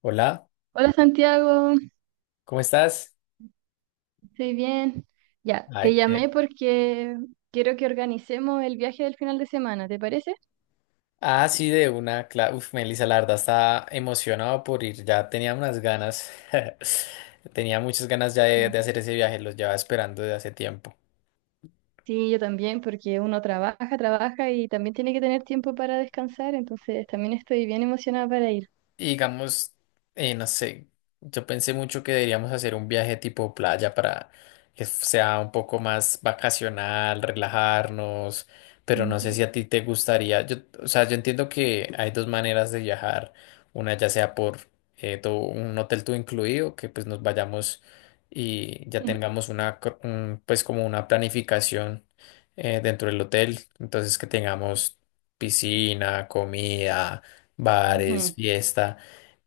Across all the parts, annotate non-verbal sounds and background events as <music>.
Hola, Hola Santiago, ¿cómo estás? estoy bien. Ya, te Ay, qué- llamé porque quiero que organicemos el viaje del final de semana, ¿te parece? Ah, sí, de una clase. Uf, Melissa, la verdad está emocionado por ir. Ya tenía unas ganas. <laughs> Tenía muchas ganas ya Sí, de hacer ese viaje. Los llevaba esperando de hace tiempo. sí, yo también, porque uno trabaja, trabaja y también tiene que tener tiempo para descansar, entonces también estoy bien emocionada para ir. Y digamos, no sé, yo pensé mucho que deberíamos hacer un viaje tipo playa para que sea un poco más vacacional, relajarnos, pero no sé Ujú. si a ti te gustaría, yo, o sea, yo entiendo que hay dos maneras de viajar, una ya sea por todo un hotel todo incluido, que pues nos vayamos y ya Mm, tengamos una, un, pues como una planificación dentro del hotel, entonces que tengamos piscina, comida, bares, ujú. fiesta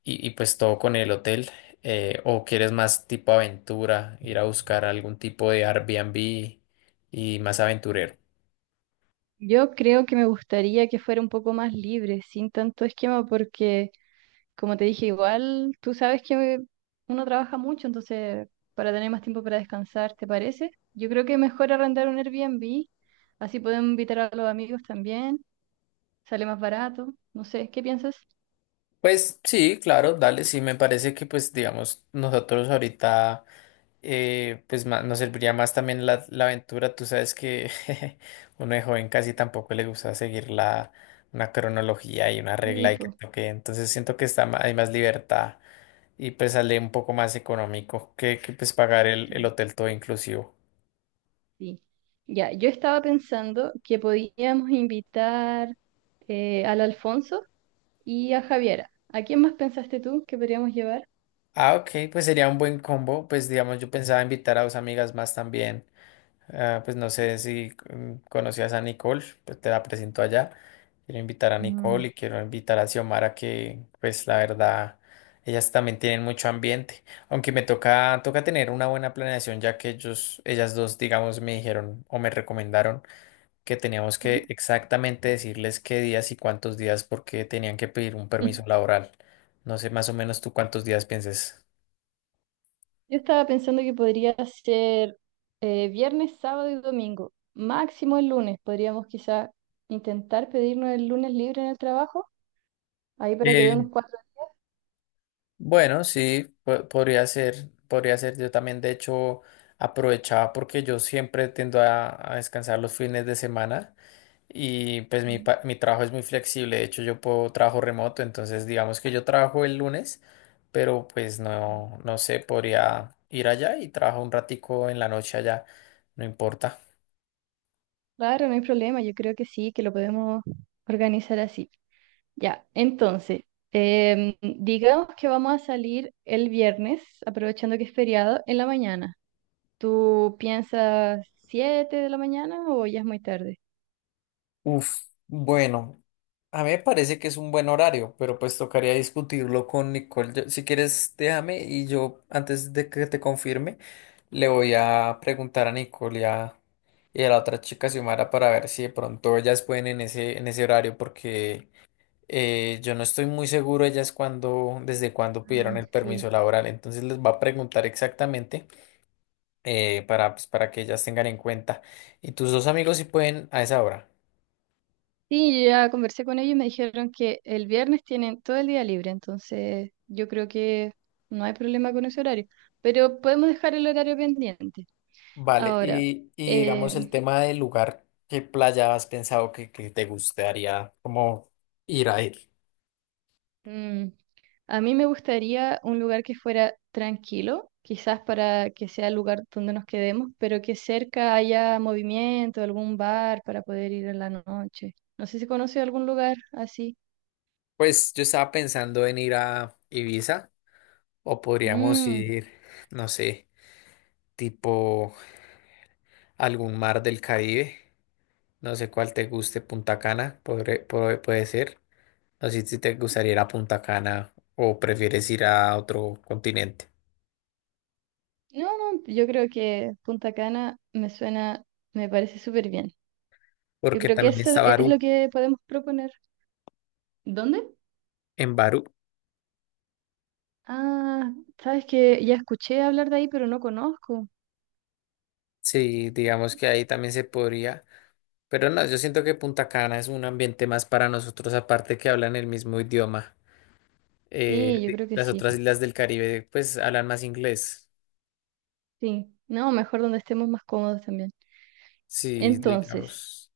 y pues todo con el hotel. O quieres más tipo aventura, ir a buscar algún tipo de Airbnb y más aventurero. Yo creo que me gustaría que fuera un poco más libre, sin tanto esquema, porque como te dije, igual tú sabes que uno trabaja mucho, entonces para tener más tiempo para descansar, ¿te parece? Yo creo que mejor arrendar un Airbnb, así podemos invitar a los amigos también, sale más barato, no sé, ¿qué piensas? Pues sí, claro, dale, sí, me parece que pues digamos nosotros ahorita pues nos serviría más también la aventura, tú sabes que <laughs> uno de joven casi tampoco le gusta seguir la, una cronología y una Sí, regla y que pues, toque, entonces siento que está hay más libertad. Y pues sale un poco más económico que pues pagar el sí, hotel todo inclusivo. sí. Ya, yo estaba pensando que podíamos invitar al Alfonso y a Javiera. ¿A quién más pensaste tú que podríamos llevar? Ah, ok, pues sería un buen combo. Pues digamos, yo pensaba invitar a dos amigas más también. Ah, pues no sé si conocías a Nicole, pues te la presento allá. Quiero invitar a Mm. Nicole y quiero invitar a Xiomara que pues la verdad, ellas también tienen mucho ambiente. Aunque me toca, toca tener una buena planeación ya que ellos, ellas dos, digamos, me dijeron o me recomendaron que teníamos que ¿Mm? exactamente decirles qué días y cuántos días porque tenían que pedir un permiso <laughs> laboral. No sé más o menos tú cuántos días pienses. Yo estaba pensando que podría ser viernes, sábado y domingo, máximo el lunes. Podríamos quizá intentar pedirnos el lunes libre en el trabajo, ahí para que dé Eh, unos cuatro bueno, sí, podría ser, podría ser. Yo también, de hecho, aprovechaba porque yo siempre tiendo a descansar los fines de semana y pues mi, días. Mi trabajo es muy flexible. De hecho, yo puedo trabajo remoto, entonces digamos que yo trabajo el lunes, pero pues no, no sé, podría ir allá y trabajo un ratico en la noche allá, no importa. Claro, no hay problema, yo creo que sí, que lo podemos organizar así. Ya, entonces, digamos que vamos a salir el viernes, aprovechando que es feriado, en la mañana. ¿Tú piensas 7 de la mañana o ya es muy tarde? Uf, bueno, a mí me parece que es un buen horario, pero pues tocaría discutirlo con Nicole. Yo- si quieres, déjame y yo, antes de que te confirme, le voy a preguntar a Nicole y a la otra chica Xiomara para ver si de pronto ellas pueden en ese horario, porque yo no estoy muy seguro ellas cuando, desde cuándo pidieron Mm, el sí. permiso laboral. Entonces les va a preguntar exactamente para, pues, para que ellas tengan en cuenta. Y tus dos amigos si pueden a esa hora. Sí, yo ya conversé con ellos y me dijeron que el viernes tienen todo el día libre, entonces yo creo que no hay problema con ese horario, pero podemos dejar el horario pendiente. Vale, Ahora, y digamos el eh, tema del lugar, ¿qué playa has pensado que te gustaría como ir a ir? mm, a mí me gustaría un lugar que fuera tranquilo, quizás para que sea el lugar donde nos quedemos, pero que cerca haya movimiento, algún bar para poder ir en la noche. No sé si conoce algún lugar así. Pues yo estaba pensando en ir a Ibiza o podríamos Mm. ir, no sé, tipo algún mar del Caribe, no sé cuál te guste, Punta Cana, puede ser. No sé si te gustaría ir a Punta Cana o prefieres ir a otro continente, No, no, yo creo que Punta Cana me suena, me parece súper bien. Yo porque creo que también eso está es lo Barú, que podemos proponer. ¿Dónde? en Barú, Ah, sabes que ya escuché hablar de ahí, pero no conozco. sí, digamos que ahí también se podría. Pero no, yo siento que Punta Cana es un ambiente más para nosotros, aparte que hablan el mismo idioma. Sí, yo creo que Las sí. otras islas del Caribe, pues, hablan más inglés. Sí, no, mejor donde estemos más cómodos también. Sí, Entonces, digamos.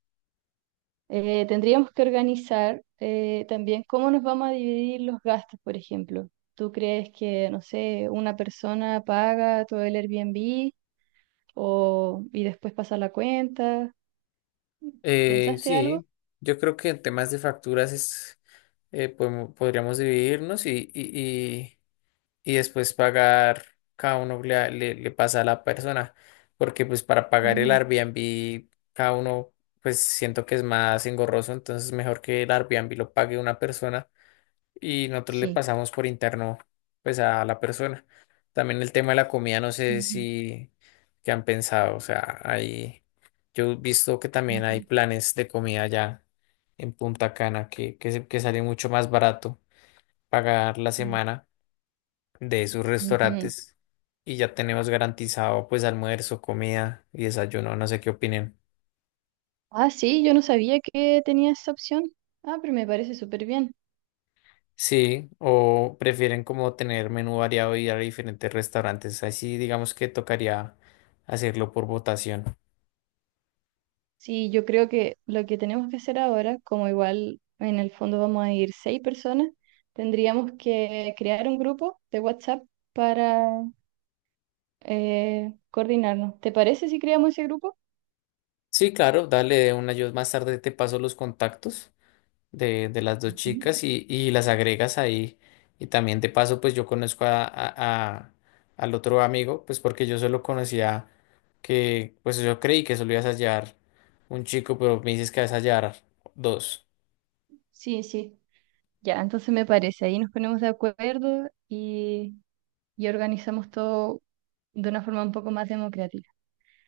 tendríamos que organizar también cómo nos vamos a dividir los gastos, por ejemplo. ¿Tú crees que, no sé, una persona paga todo el Airbnb o, y después pasa la cuenta? ¿Pensaste algo? Sí, yo creo que en temas de facturas es, podríamos dividirnos y, y después pagar, cada uno le pasa a la persona, porque pues para pagar el Ujú, Airbnb, cada uno, pues siento que es más engorroso, entonces mejor que el Airbnb lo pague una persona y nosotros le sí. pasamos por interno pues a la persona. También el tema de la comida, no sé Ujú, si qué han pensado, o sea, hay, yo he visto que también hay ujú. planes de comida ya en Punta Cana que sale mucho más barato pagar la Sí. semana de esos Ujú. restaurantes y ya tenemos garantizado pues almuerzo, comida y desayuno, no sé qué opinen. Ah, sí, yo no sabía que tenía esa opción. Ah, pero me parece súper bien. Sí, o prefieren como tener menú variado y ir a diferentes restaurantes. Así digamos que tocaría hacerlo por votación. Sí, yo creo que lo que tenemos que hacer ahora, como igual en el fondo vamos a ir 6 personas, tendríamos que crear un grupo de WhatsApp para coordinarnos. ¿Te parece si creamos ese grupo? Sí, claro, dale una. Yo más tarde te paso los contactos de las dos Ujú. chicas y las agregas ahí. Y también te paso, pues yo conozco a al otro amigo, pues porque yo solo conocía que, pues yo creí que solo ibas a hallar un chico, pero me dices que vas a hallar dos. Sí, sí. Ya, entonces me parece. Ahí nos ponemos de acuerdo y organizamos todo de una forma un poco más democrática.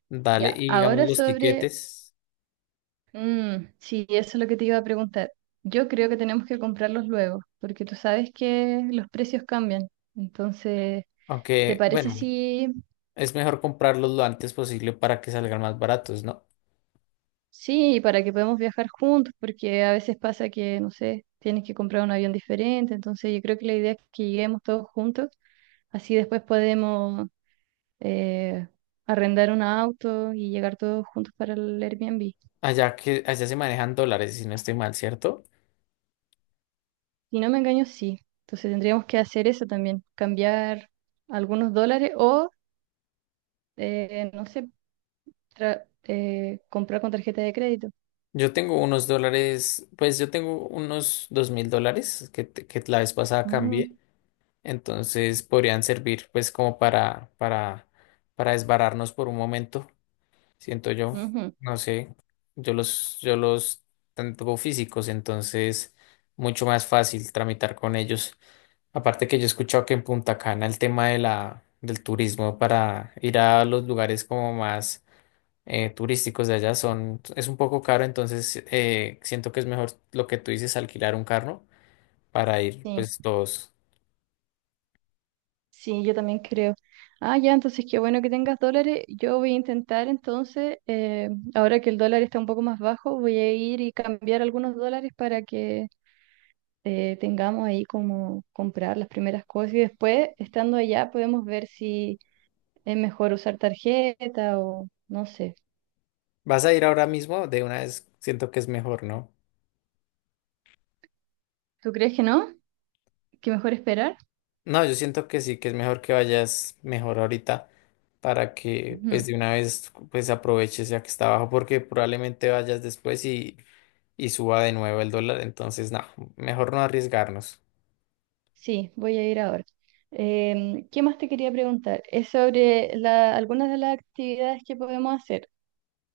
Dale, Ya, y digamos ahora los sobre, tiquetes. Sí, eso es lo que te iba a preguntar. Yo creo que tenemos que comprarlos luego, porque tú sabes que los precios cambian. Entonces, ¿te Aunque, parece bueno. si, Es mejor comprarlos lo antes posible para que salgan más baratos, ¿no? sí, para que podamos viajar juntos? Porque a veces pasa que, no sé, tienes que comprar un avión diferente. Entonces, yo creo que la idea es que lleguemos todos juntos, así después podemos eh, arrendar un auto y llegar todos juntos para el Airbnb. Allá que allá se manejan dólares, si no estoy mal, ¿cierto? Si no me engaño, sí. Entonces tendríamos que hacer eso también, cambiar algunos dólares o, no sé, comprar con tarjeta de crédito. Yo tengo unos dólares, pues yo tengo unos $2000 que la vez pasada cambié, Mm, entonces podrían servir pues como para desbararnos por un momento. Siento yo. ujú. No sé, yo los tanto físicos, entonces mucho más fácil tramitar con ellos. Aparte que yo he escuchado que en Punta Cana el tema de del turismo para ir a los lugares como más turísticos de allá son, es un poco caro, entonces siento que es mejor lo que tú dices, alquilar un carro para ir Sí, pues todos. sí, yo también creo. Ah, ya, entonces qué bueno que tengas dólares. Yo voy a intentar entonces, ahora que el dólar está un poco más bajo, voy a ir y cambiar algunos dólares para que tengamos ahí como comprar las primeras cosas y después, estando allá, podemos ver si es mejor usar tarjeta o no sé. Vas a ir ahora mismo, de una vez siento que es mejor, ¿no? ¿Tú crees que no? ¿Que mejor esperar? No, yo siento que sí, que es mejor que vayas mejor ahorita para que pues Ujú. de una vez pues aproveches ya que está abajo porque probablemente vayas después y suba de nuevo el dólar, entonces no, mejor no arriesgarnos. Sí, voy a ir ahora. ¿Qué más te quería preguntar? Es sobre algunas de las actividades que podemos hacer.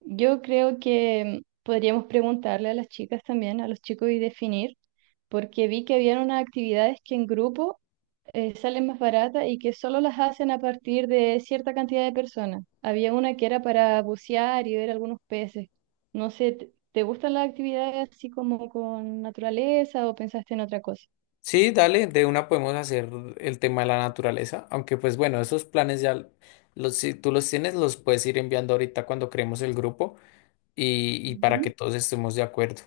Yo creo que podríamos preguntarle a las chicas también, a los chicos y definir, porque vi que habían unas actividades que en grupo sale más barata y que solo las hacen a partir de cierta cantidad de personas. Había una que era para bucear y ver algunos peces. No sé, ¿te gustan las actividades así como con naturaleza o pensaste en otra cosa? Sí, dale, de una podemos hacer el tema de la naturaleza, aunque pues bueno, esos planes ya los, si tú los tienes los puedes ir enviando ahorita cuando creemos el grupo y para que todos estemos de acuerdo.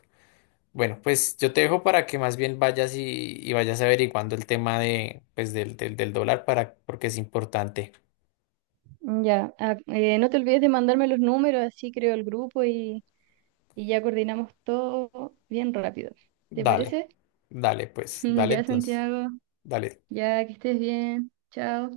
Bueno, pues yo te dejo para que más bien vayas y vayas averiguando el tema de, pues, del dólar para, porque es importante. Ujú. Ya, no te olvides de mandarme los números, así creo el grupo y ya coordinamos todo bien rápido. ¿Te Dale, parece? dale, pues, <laughs> dale Ya, entonces, Santiago, dale. ya que estés bien. Chao.